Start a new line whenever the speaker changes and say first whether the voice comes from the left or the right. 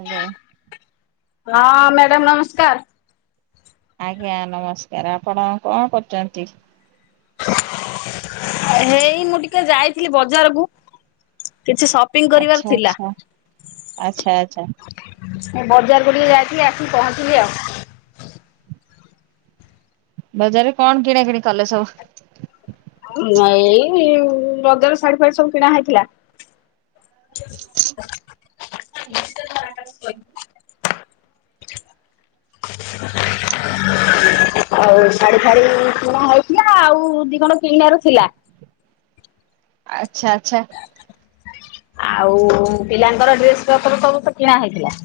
right: Hello.
left: ହଁ madam ନମସ୍କାର।
right: ଆଜ୍ଞା ନମସ୍କାର। ଆପଣ କଣ କରୁଛନ୍ତି?
left: ହେଇ ମୁଁ ଟିକେ ଯାଇଥିଲି ବଜାରକୁ କିଛି ସ [unintelligible] କରିବାର
right: ଆଚ୍ଛା
left: ଥିଲା।
right: ଆଚ୍ଛା ଆଚ୍ଛା ଆଚ୍ଛା
left: ସେ ବଜାର ଟିକେ ଯାଇଥିଲି ଆସକି ପହଞ୍ଚିଲି ଆଉ।
right: ବଜାରରେ କଣ କିଣା କିିଣି କଲେ ସବୁ?
left: ନାଇଁ ରଜରେ ଶାଢୀ ଫାର ସବୁ କିଣା ହେଇଥିଲା।
right: ଇ ମରେ [unintelligible]
left: [inaudible] [inaudible] ଆଉ ଶାଢୀ ଫାଢ କିଣା ହେଇଥିଲା ଆଉ ଦି କଣ କିଣ ର ଥିଲା
right: ଆଚ୍ଛା। ଆଚ୍ଛା।
left: ଆଉ ପିଲାଙ୍କର ଡ୍ରେସ ପତ ସବୁତ କିଣା ହେଇଥିଲା।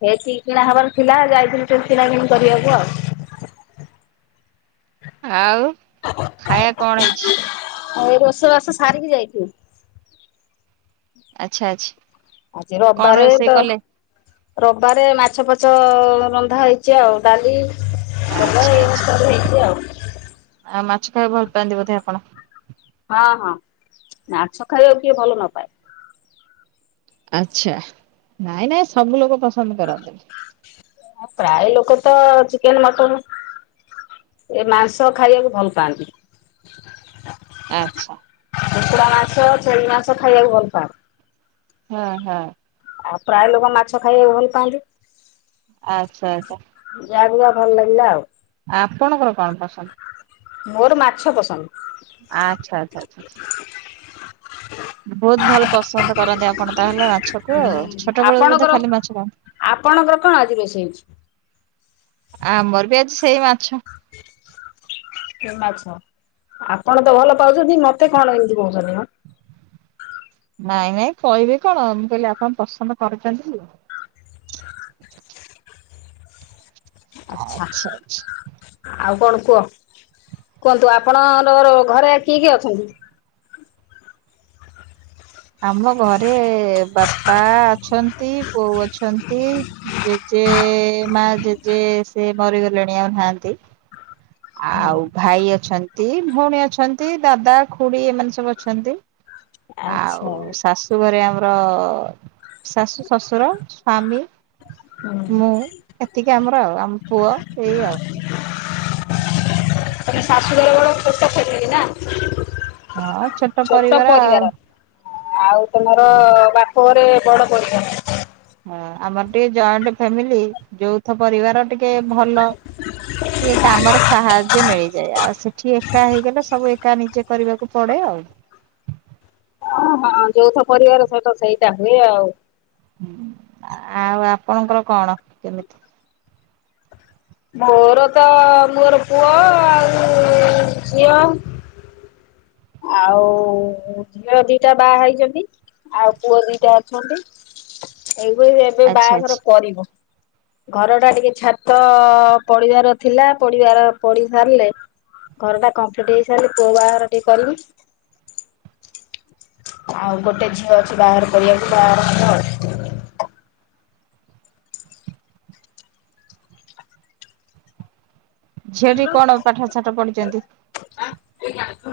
left: ସେତି କିଣା ହବାର ଥିଲା ଯାଇଥିଲୁ ସେମ କିଣା କିଣି କରିବାକୁ ଆଉ।
right: ଆଉ ଖାଇବା କଣ ହେଇଛି?
left: ଆଉ ଏଇ ରଷ ବାସ ସାରିକି ଯାଇଥିବୁ।
right: ଆଚ୍ଛା ଆ୍ଛା।
left: ଆଜି ରବିବାରେ ତ ରବାରେ ମାଛଫାଛ ରନ୍ଧା ହେଇଛି ଆଉ, ଡାଲି ଭଜା
right: ଆଚ୍ଛା
left: ଏଇଆ ସବୁ
right: ଆଚଛା
left: ହେଇଛି ଆଉ
right: ଆଉ ମାଛ ଖାଇବାକୁ ଭଲ ପାଆନ୍ତି ବୋଧେ ଆପଣ?
left: ହଁ ହଁ। ମାଛ ଖାଇବାକୁ କିଏ ଭଲ ନପାଏ।
right: ଆଚଛା ନାଇଁ ନାଇଁ ସବୁ ଲୋକ ପସନ୍ଦ କରନ୍ତିନି।
left: ପ୍ରାୟ ଲୋକ ତ ଚିକେନ ମଟନ୍ ଏ ମାଂସ ଖାଇବାକୁ ଭଲ ପାଆନ୍ତି।
right: ଆଚ୍ଛା।
left: କୁକୁଡା ମାସ, ଛେଳି ମାସ, ଖାଇବାକୁ ଭଲ ପାଉ।
right: ହଁ, ହଁ।
left: ଆଉ ପ୍ରାୟ ଲୋକ ମାଛ ଖାଇବାକୁ ଭଲ ପାଆନ୍ତି।
right: ଆଚ୍ଛା। ଆଚ୍ଛା।
left: ଯାହାକୁ ଯିବା ଭଲ ଲାଗିଲା ଆଉ।
right: ଆପଣଙ୍କର କଣ ପସନ୍ଦ?
left: ମୋର ମାଛ ପସନ୍ଦ।
right: ଆଚ୍ଛା ଆଚ୍ଛା। ଆଛ।
left: [inaudible]
right: ବହୁତ ଭଲ ପସନ୍ଦ କରନ୍ତି ଆପଣ ତାହେଲେ ମାଛକୁ ଆ ଛୋଟ ବେଳ
left: ଆପଣଙ୍କର
right: ତ ଖାଲି ମାଛ ଖଆନ୍ତି।
left: ଆପଣଙ୍କର କଣ ଆଜି ରଷ ହେଇଛି?
right: ଆମର ବି ଆଜି ସେଇ ମାଛ।
left: ମାଛ ଆପଣ ତ ଭଲ ପାଉଛନ୍ତି। ମତେ କଣ ଏମିତି କହୁଛନ୍ତି ମ?
right: ନାଇଁ ନାଇଁ କହିବି କଣ ମୁଁ କହିଲି ଆପଣ ପସନ୍ଦ କରୁଛନ୍ତି।
left: ଆଚ୍ଛା। ଆଉ କଣ କୁହ କୁହନ୍ତୁ? ଆପଣ ଘରେ କିଏ କିଏ ଅଛନ୍ତି?
right: ଆମ ଘରେ ବାପା ଅଛନ୍ତି। ବୋଉ ଅଛନ୍ତି। ଜେଜେ ମା ଜେଜେ ସେ ମରିଗଲେଣି ଆଉ ନାହାନ୍ତି। ଆଉ ଭାଇ ଅଛନ୍ତି ଭଉଣୀ ଅଛନ୍ତି ଦାଦା ଖୁଡି ଏମାନେ ସବୁ ଅଛନ୍ତି। [inaudible] ଆଉ
left: ଆ୍ଛା।
right: ଶାଶୁ ଘରେ ଆମର ଶାଶୁ ଶ୍ୱଶୁର ସ୍ଵାମୀ।
left: ହୁଁ
right: ମୁଁ ଏତିକି ଆମର ଆଉ ଆମ ପୁଅ ଏଇ ଆଉ
left: ତମ ଶାଶୁଘର ବଡ଼ ଛୋଟ ଫ୍ୟାମିଲି ନା?
right: ହଁ ଛୋଟ ପରିବାର ଆଉ।
left: ଆଉ ତମର ବାପ ଘରେ ବଡ଼ ପରିବାର।
right: ହଁ ଆମର ଟିକେ ଜଏଣ୍ଟ ଫ୍ୟାମିଲି ଯୋଥ ପରିବାର ଟିକେ ଭଲ ଟିକେ କାମରେ ସାହାଯ୍ୟ ମିଳିଯାଏ ଆଉ ସେଠି ଏକା ହେଇଗଲେ ସବୁ ଏକା ନିଜେ କରିବାକୁ ପଡେ ଆଉ।
left: ଓ ହଁ ଯୌଥ ପରିବାର ସହିତ ସେଇଟା ହୁଏ ଆଉ।
right: ଆ ଆଉ ଆପଣଙ୍କର କଣ କେମିତି?
left: ମୋର ତ ମୋର ପୁଅ ଆଉ ଝିଅ। ଆଉ ଝିଅ ଦିଟା ବାହା ହେଇଛନ୍ତି ଆଉ ପୁଅ ଦିଟା ଅଛନ୍ତି। ଏବେ ଏବେ
right: ଆଚ୍ଛା
left: ବାହାଘର
right: ଆଚ୍ଛା
left: କରିବ। ଘରଟା ଟିକେ ଛାତ ପଡିବାର ଥିଲା ପଡିବାର ପଡ଼ି ସାରିଲେ ଘରଟା କମ୍ପ୍ଲିଟ ହେଇସାରିଲେ ପୁଅ ବାହାଘର ଟିକେ କରିବି। ଆଉ ଗୋଟେ ଝିଅ ଅଛି ବାହାଘର କରିବାକୁ ବାହାଘର ହେବ ଆଉ
right: ଝିଅଟି କଣ ପାଠସାଠ ପଢିଛନ୍ତି?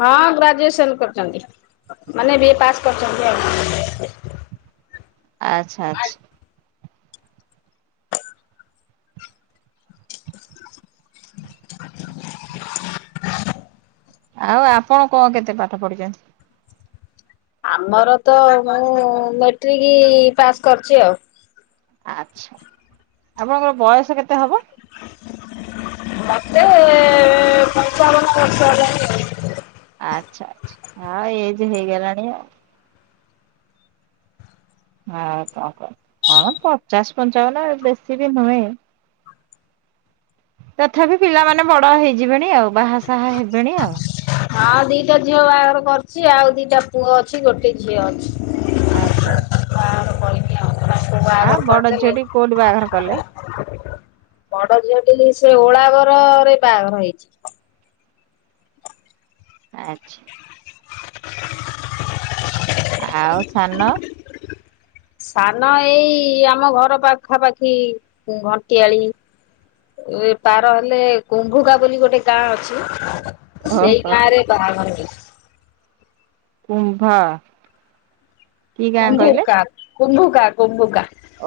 left: ହଁ ଗ୍ରାଜୁଏସନ କରିଛନ୍ତି ମାନେ ବିଏ ପାସ୍ କରିଛନ୍ତି ଆଉ।
right: ଆଚ୍ଛା ଆଚ୍ଛା! ଆଉ ଆପଣ କଣ କେତେ ପାଠ ପଢିଛନ୍ତି?
left: ଆମର ତ ମୁଁ ମେଟ୍ରିକ ପାସ୍ କରିଛି ଆଉ।
right: ଆଚ୍ଛା ଆପଣଙ୍କର ବୟସ କେତେ ହବ?
left: ମତେ ପଞ୍ଚାବନ ବର୍ଷ ହେଲାଣି। ଆଉ।
right: ଆଚ୍ଛା ଆଚ୍ଛା ହଁ ଏଜ ହେଇଗଲାଣି ଆଉ। ହଁ କଣ କରିବା ହଁ ପଚାଶ ପଞ୍ଚାବନ ବେଶୀ ବି ନୁହେଁ। ତଥାପି ପିଲାମାନେ ବଡ ହେଇଯିବେଣି ଆଉ ବାହାସାହା ହେବେଣି ଆଉ।
left: ହଁ ଦିଟା ଝିଅ ବାହାଘର କରିଛି ଆଉ ଦିଟା ପୁଅ ଅଛି ଗୋଟେ ଝିଅ ଅଛି।
right: ଆଚ୍ଛା ଆଚ୍ଛା।
left: ବାହାଘର କରିବି।
right: ଆଁ ବଡ ଝିଅଟି କୋଉଠି ବାହାଘର କଲେ?
left: ବଡ଼ ଝିଅଟି ସେ ଓଳାଭରରେ ବାହାଘର ହେଇଛି।
right: ଆଚ୍ଛା। ଆଉ ସାନ?
left: ସାନ ଏଇ ଆମ ଘର ପାଖାପାଖି ଘଣ୍ଟିଆଳି ଏ ପାର ହେଲେ କୁମ୍ଭୁଗା ବୋଲି ଗୋଟେ ଗାଁ ଅଛି। ସେଇ
right: ଓହୋ
left: ଗାଁ ରେ ବାହାଘର
right: କୁମ୍ଭା
left: କୁମ୍ଭୁକା କୁମ୍ଭୁକା କୁମ୍ଭୁକା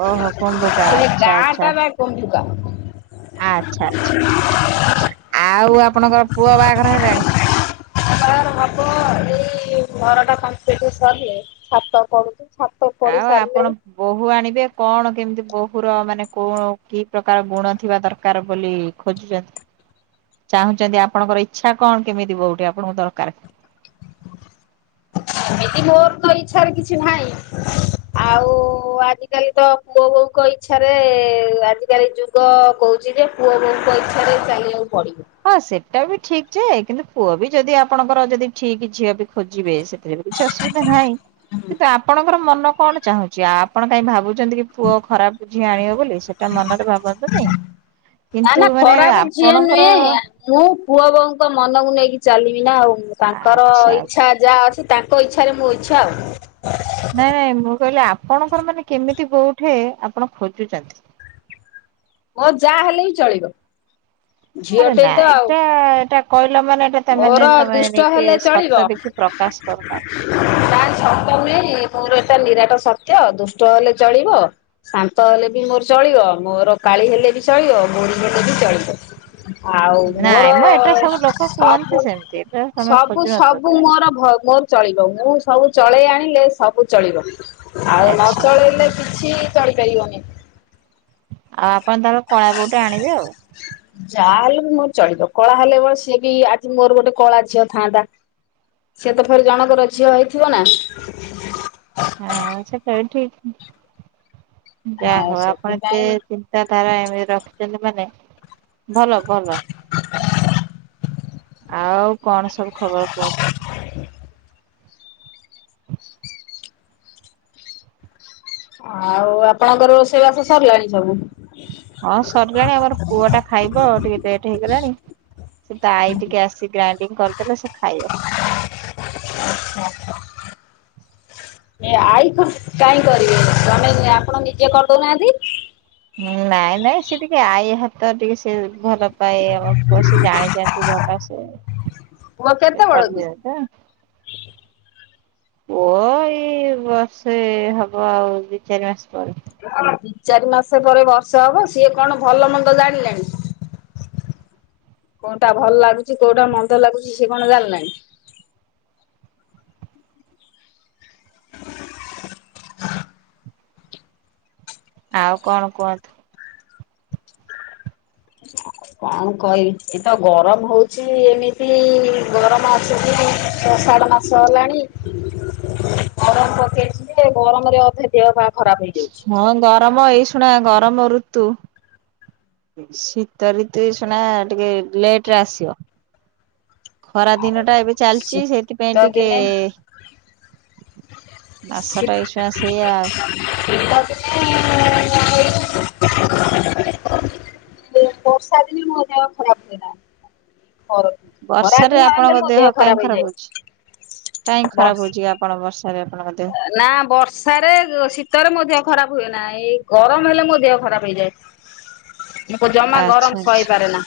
right: ଓହୋ କୁମ୍ଭୁକା
left: ହେଲେ
right: ଆଚ୍ଛା
left: ଗାଁ
right: ଆଚ୍ଛା
left: ଟା ବା କୁନ୍ଧୁକା।
right: ଆଚ୍ଛା ଆଚ୍ଛା ଆଉ ଆପଣଙ୍କର ପୁଅ ବାହାଘର ହେଲାଣି?
left: ହଁ ହେବା ଏଇ ଘରଟା କମ୍ପଲିଟ ସରିଲେ ଛାତ ପଢୁଛି।
right: ଆଉ ଆପଣ ବୋହୂ ଆଣିବେ କଣ କେମିତି ବୋହୂର ମାନେ କୋଣ କି ପ୍ରକାର ଗୁଣ ଥିବା ଦରକାର ବୋଲି ଖୋଜୁଛନ୍ତି? ଚାହୁଁଛନ୍ତି ଆପଣଙ୍କର ଇଚ୍ଛା କଣ କେମିତି ବୋହୁ ଟିଏ ଆପଣଙ୍କୁ ଦରକାର?
left: ଏମିତି ମୋର ତ ଇଚ୍ଛାରେ କିଛି ନାହିଁ। ଆଉ ଆଜିକାଲି ତ ପୁଅ ବୋଉଙ୍କ ଇଚ୍ଛାରେ ଏ ଆଜିକାଲି ଯଉ ଯୁଗ କହୁଛି ଯେ ପୁଅ ବୋହୂଙ୍କ ଇଚ୍ଛାରେ ଚାଲିବାକୁ ପଡିବ।
right: ହଁ ସେଟା ବି ଠିକ ଯେ କିନ୍ତୁ ପୁଅ ବି ଯଦି ଆପଣଙ୍କର ଯଦି ଠିକ ଝିଅ ବି ଖୋଜିବେ ସେ ସେଥିରେ କିଛି ଅସୁବିଧା ନାହିଁ କିନ୍ତୁ ଆପଣଙ୍କର ମନ କଣ ଚାହୁଁଛି ଆପଣ କାଇଁ ଭାବୁ ଭାବୁଛନ୍ତି କି ପୁଅ ଖରାପ ଝିଅ ଆଣିବ ବୋଲି ସେଟା ମନରେ ଭାବ [unintelligible] ନ୍ତୁ ନି
left: ନା
right: କିନ୍ତୁ
left: ନା
right: ମାନେ
left: ଖରାପ ଝିଅ
right: ଆପଣଙ୍କ
left: ମୁଁ ପୁଅ ବୋଉ ଙ୍କ ମନକୁ ନେଇକି ଚାଲିବି ନା ଆଉ। ପା ତାଙ୍କର
right: ଆଚ୍ଛା ଆଚ୍ଛା
left: ଇଚ୍ଛା ଯାହା ଅଛି ତାଙ୍କ ଇଚ୍ଛାରେ ମୁଁ ଇଚ୍ଛା ଆଉ।
right: ନାଇଁ ନାଇଁ ମୁଁ କହିଲି ଆପଣଙ୍କର ମାନେ କେମିତି କୋଉଠେ ଆପଣ ଖୋଜୁଛନ୍ତି।
left: ମୋର ଯାହା ହେଲେ ବି ଚଳିବ।
right: ଆରେ
left: ଝିଅଟେ ତ
right: ନାଇ
left: ଆଉ
right: ଏଇଟା ଏଇଟା କହିଲ ମାନେ ତା ମାନେ
left: ମୋର
right: ତମେ
left: ଦୁଷ୍ଟ
right: ନିଜେ
left: ହେଲେ
right: ସତ କିଛି ପ୍ରକାଶ କରୁନାହାନ୍ତି।
left: ନା ସତ ନୁହେଁ ମୋର ଏଟା ନିରାଟ ସତ୍ୟ ଦୁଷ୍ଟ ହେଲେ ଚଳିବ। ଶାନ୍ତ ହେଲେ ବି ମୋର ଚଳିବ। ମୋର କାଳି ହେଲେ ବି ଚଳିବ ବୋଢ ହେଲେ ବି ଚଳିବ। ଆଉ
right: ନାଇଁ
left: ମୋର
right: ମ ଏଟା ସବୁ ଲୋକ କୁହନ୍ତି
left: ସବୁ
right: ସେମିତି ଏଟା ତମେ
left: ସବୁ
right: ଖୋଜୁନଥିବ
left: ସବୁ
right: କେବେ।
left: ମୋର ମୋର। ଚଳିବ ମୁଁ ସବୁ ଚଳେଇ ଆଣିଲେ ସବୁ ଚଳିବ ଆଉ ନ
right: ଆଚ୍ଛା
left: ଚଳେଇଲେ କିଛି ଚଳି ପାରିବନି।
right: ଆଉ ଆପଣ ତାଙ୍କ କଳା ବୋଉଟେ ଆଣିବେ ଆଉ।
left: ଯାହା ହେଲେ ବି ମୋର ଚଳିବ। କଳା ହେଲେଳ ସିଏ ବି ଆଜି ମୋର ଗୋଟେ କଳା ଝିଅ ଟେ ଥାଆନ୍ତା। ସିଏ ତ ଫେରେ ଜଣଙ୍କର ଝିଅ ହେଇଥିବ ନା।
right: ହଁ ସେଟା ବି ଠିକ୍ ଯାହା
left: ଆଉ
right: ହୋଉ ଆପଣ
left: ସେଥିପାଇଁ
right: ଏତେ ତାରା ଏମିତି ରଖିଛନ୍ତି ମାନେ। ଭଲ ଭଲ ଆଉ କଣ ସବୁ ଖବର କହୁ?
left: ଘ ଆଉ ଆପଣଙ୍କର ରୋସେଇବାସ ସରିଲାଣି ସବୁ?
right: ହଁ ସରିଲାଣି ଆମର ପୁଅ ଟା ଖାଇବ ଆଉ ଟିକେ ଲେଟ୍ ହେଇଗଲାଣି ସେ ତାଈ ଟିକେ ଆସି ଗ୍ରାଇଣ୍ଡିଙ୍ଗ କରିଦେଲେ ସେ ଖାଇବ।
left: ଏ ଆଇ କାଇଁ କରିବେ ନିଯେ ଆମେ ଆପଣ ନିଜେ କରିଦୋଉନାହାନ୍ତି।
right: ନାଇଁ ନାଇଁ ସେ ଟିକେ ଆଈ ହାତ ଟିକେ ସେ ଭଲ ପାଇଁ ଆମ ପୁଅ ସେ ଜାଣିଛନ୍ତି ଭଲ
left: ପୁଅ
right: ସିଏ
left: କେତେ ବଡ କି?
right: କରିଦିଅ ତ। ପୁଅ ଏଇ ବର୍ଷେ ହବ ଆଉ ଦି ଚାରି ମାସ ପରେ।
left: ଆଉ ଦି ଚାରି ମାସ ପରେ ବର୍ଷା ହବ ସିଏ କଣ ଭଲ ମନ୍ଦ ଜାଣିଲାଣି। କୋଉଟା ଭଲ ଲାଗୁଛି କୋଉଟା ମନ୍ଦ ଲାଗୁଛି ସେ କଣ ଜାଣିଲାଣି।
right: ଆଉ କଣ କୁହନ୍ତୁ?
left: କଣ କହିବି ଏଇତ ଗରମ ହଉଚି ଏମିତି ଗରମ ଆସୁଚି ଯେ ଆଷାଢ ମାସ। ସଲାଣି ଆରାମ ପକେଇଛି ଯେ ଗରମରେ ଅଧେ ଦେହ ପା ଖରାପ ହେଇଯାଉଛି।
right: ହଁ ଗରମ ଏଇ ଶୁଣା ଗରମ ଋତୁ। ଶୀତ ଋତୁ ଶୁଣା ଟିକେ ଲେଟ ରେ ଆସିବ। ଖରା
left: ଆଉ
right: ଦିନ ଟା ଏବେ ଚାଲିଛି ସେଥିପାଇଁ
left: ଶୀତ
right: ଟିକେ
left: ଦିନେ ଶୀ
right: ମାସଟା ଛୁଣା ସେଇଆ ଆଉ।
left: ଶୀତ ଦିନେ ବର୍ଷା ଦିନେ ମୋ ଦେହ ଖରାପ ହୁଏନା। ଖରା
right: ବର୍ଷାରେ
left: ଦିନ ହେଲେ
right: ଆପଣଙ୍କ
left: ମୋ
right: ଦେହ କାଇହିଁ ଖରାପ
left: ହେଇଯାଏ
right: ହଉଛି କାହିଁ ଖରାପ
left: ବର୍ଷ
right: ହଉଛି। କିଏ ଆପଣ ବର୍ଷାରେ ଆପଣଙ୍କ ଦେହ
left: ନା ବର୍ଷାରେ ଶୀତରେ ମୋ ଦେହ ଖରାପ ହୁଏ ନା। ଏଇ ଗରମ ହେଲେ ମୋ ଦେହ ଖରାପ ହେଇଯାଏ ମୁଁ ତ ଜମା
right: ଆଚ୍ଛା
left: ଗରମ
right: ଆଚ୍ଛା।
left: ସହି ପାରେ ନା।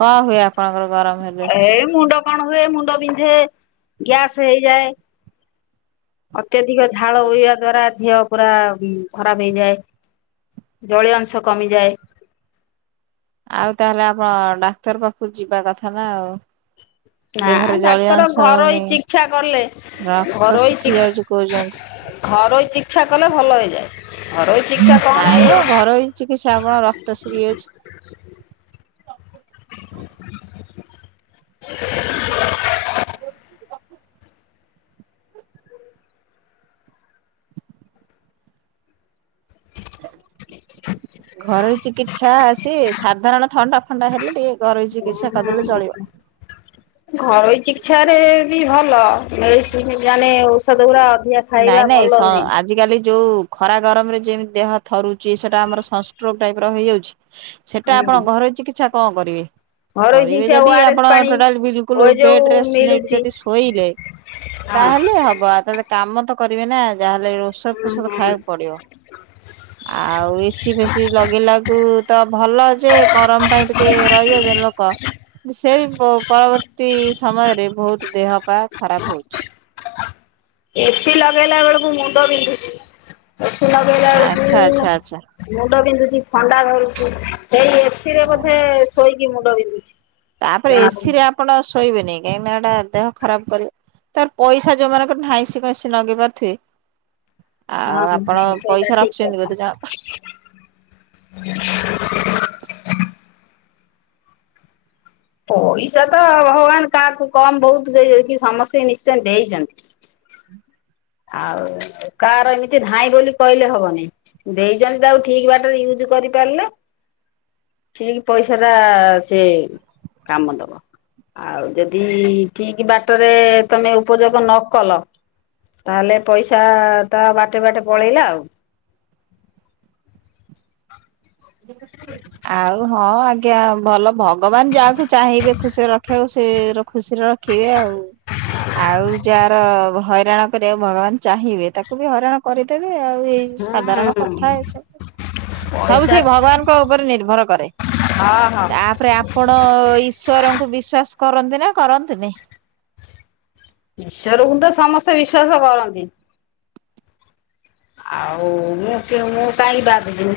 right: କଣ ହୁଏ ଆ
left: ଏ ମୁଣ୍ଡ କଣ ହୁଏ ମୁଣ୍ଡ ବିନ୍ଧେ ଗ୍ୟାସ ହେଇଯାଏ। ଅତ୍ୟଧିକ ଝାଳ ବୋହିବା ଦ୍ଵାରା ଦିହ ପୁରା ଖରାପ ହେଇଯାଏ ଜଳୀୟ ଅଂଶ କମିଯାଏ।
right: ଆଉ ତାହେଲେ ଆପଣ ଡାକ୍ତର ପାଖକୁ ଯିବା କଥା ନା ଆଉ।
left: ନା
right: ଦେହରେ ଜଳୀୟ
left: ଡାକ୍ତର
right: ଅଂଶ
left: ଘରଇ
right: ରହୁନି
left: ଚିକିତ୍ସା କଲେ।
right: ରକ୍ତ
left: ଘରୋଇ
right: ଶୁଖି ଯାଉଛି କହୁଛନ୍ତି।
left: ଘରୋଇ ଚିକିତ୍ସା କଲେ ଭଲ ହେଇଯାଏ। ଘରୋଇ ଚିକିତ୍ସା କଣ
right: ନାଇଁ ମୋ
left: ଏଇ
right: ଘରୋଇ ଚିକିତ୍ସା ହବ ରକ୍ତ ଶୁଖି ଯାଉଚି। ଘରୋଇ ଚିକିତ୍ସା ସେ ସାଧାରଣ ଥଣ୍ଡା ଫଣ୍ଡା ହେଲେ ଟିକେ ଘରୋଇ ଚିକିତ୍ସା କରିଦେଲେ ଚଳିବ।
left: ଘରୋଇ ଚିକିତ୍ସା ରେ ବି ଭଲ। ମେଡିସିନ ମାନେ ଔଷଧ ଗୁଡା ଅଧିକା ଖାଇବା ଭଲ ନୁହେଁ।
right: ଆଜି କାଲି ଯୋଉ ଖରା ଗରମ ରେ ଯେମିତି ଦେହ ଥରୁଚି ସେଟା ଆମର ସଂଷ୍ଟ୍ରୋକ ଟାଇପ ର ହେଇଯାଉଚି ସେଟା
left: ହୁଁ
right: ଆପଣ ଘରୋଇ ଚିକିତ୍ସା କଣ କରିବେ?
left: ଘରୋଇ
right: କରିବେ
left: ଚିକିତ୍ସା ଓ
right: ଯଦି
left: ଆର ଏସ୍
right: ଆପଣ
left: ପାଣି
right: ଟୋଟାଲ
left: ଓ
right: ବିଲକୁଲ
left: ଏ ଯୋଉ
right: ବେଡ ରେଷ୍ଟ ନେଇକି
left: ମିଳୁଛି
right: ଯଦି ଶୋଇଲେ
left: ହଁ।
right: ତାହେଲେ ହବ। ଆ ତ ଏ କାମ ତ କରିବେ ନା ଯାହାହେଲେ ଔଷଧ
left: ହୁଁ
right: ଫୋଷଧ
left: ହୁଁ
right: ଖାଇବାକୁ ପଡିବ। ଆଉ ଏସିି ଫେସି ଲଗେଇଲା କୁ ତ ଭଲ ଯେ ଗରମ ପାଇଁ ଟିକେ ରହି ଯାଉଚନ୍ତି ଲୋକ। ସେ ପ ପରବର୍ତ୍ତୀ ସମୟରେ ବହୁତ ଦେହ ପା ଖରାପ ହଉଚି।
left: ଏ ସି ଲଗେଇଲା ବେଳକୁ ମୁଣ୍ଡ ବିନ୍ଧୁଚି, ଏ ସି ଲଗେଇଲା
right: ଆଚ୍ଛା ଆଚ୍ଛା ଆଚ୍ଛା
left: ବେଳକୁ ମୁଣ୍ଡ ବିନ୍ଧୁଚି ଥଣ୍ଡା ଧରୁଚି ସେଇ ଏ ସି ରେ ବୋଧେ
right: ହଁ।
left: ଶୋଇକି ମୁଣ୍ଡ ବିନ୍ଧୁଚି।
right: ତାପରେ ଏ ସିି ରେ ଆପଣ ଶୋଇବେନି କାହିଁକିନା ଏଟା ଦେହ ଖରାପ କରିବ। ତାର ପଇସା ଯୋଉମାନଙ୍କର ନାହିଁ ସେ କ ଏ ସି ଲଗେଇ ପାରୁଥିବେ? ଆଉ
left: ହଁ
right: ଆପଣ
left: ହଁ ସେଇଟା
right: ପଇସା
left: ଠିକ
right: ରଖିଚନ୍ତି
left: କଥା।
right: ବୋଧେ ଜଣାପ
left: ପଇସା ତ ଭଗବାନ କାହାକୁ କମ ବହୁତ ଦେଇକି ସମସ୍ତେ ନିଶ୍ଚୟ ଦେଇଚନ୍ତି। ଆଉ କାହାର ଏମିତି ନାଇଁ ବୋଲି କହିଲେ ହବନେଇଁ। ଦେଇଚନ୍ତି ତାକୁ ଠିକ ବାଟରେ ୟୁଜ କରିପାରିଲେ ଠିକ ପଇସା ଟା ସେ କାମ ଦବ। ଆଉ ଯଦି ଠିକ ବାଟରେ ତମେ ଉପଯୋଗ ନ କଲ ତାହେଲେ ପଇସା ତା ବାଟେ ବାଟେ ପଳେଇଲା ଆଉ।
right: ଆଉ ହଁ ଆ ଜ୍ଞା ଭଲ ଭଗବାନ ଯାହାକୁ ଚାହିଁବେ ଖୁସି ରଖିବାକୁ ସେ ର ଖୁସିରେ ରଖିବେ ଆଉ। ଆଉ ଯାହାର ହଇରାଣ କରିବାକୁ ଭଗବାନ ଚାହିଁବେ, ତାକୁ ବି ହଇରାଣ କରିଦେବେ ଆଉ ଏଇ ସାଧାରଣ
left: ହୁଁ
right: କଥା ଏସବୁ। ସବୁ
left: ପଇସା
right: ସେଇ ଭଗବାନଙ୍କ ଉପରେ ନିର୍ଭର କରେ।
left: ହଁ ହଁ
right: ତା ପରେ ଆପଣ ଈଶ୍ୱରଙ୍କୁ ବିଶ୍ଵାସ କରନ୍ତି ନା କରନ୍ତିନି?
left: ଈଶ୍ୱରକୁ ତ ସମସ୍ତେ ବିଶ୍ୱାସ କରନ୍ତି। ଆଉ ମୁଁ ମୁଁ କହିଁ ବାଦ ଜିମି?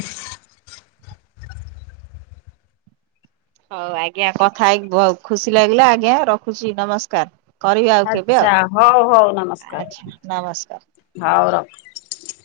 right: ହଉ ଆଜ୍ଞା କଥା ହେଇକି ବୋ ଖୁସି ଲାଗିଲା ଆଜ୍ଞା ରଖୁଚି ନମସ୍କାର। କରିବି ଆଉ କେବେ ଆଉ
left: ଆଛା ହଉ ହଉ ନମସ୍କାର ହଉ ରଖ।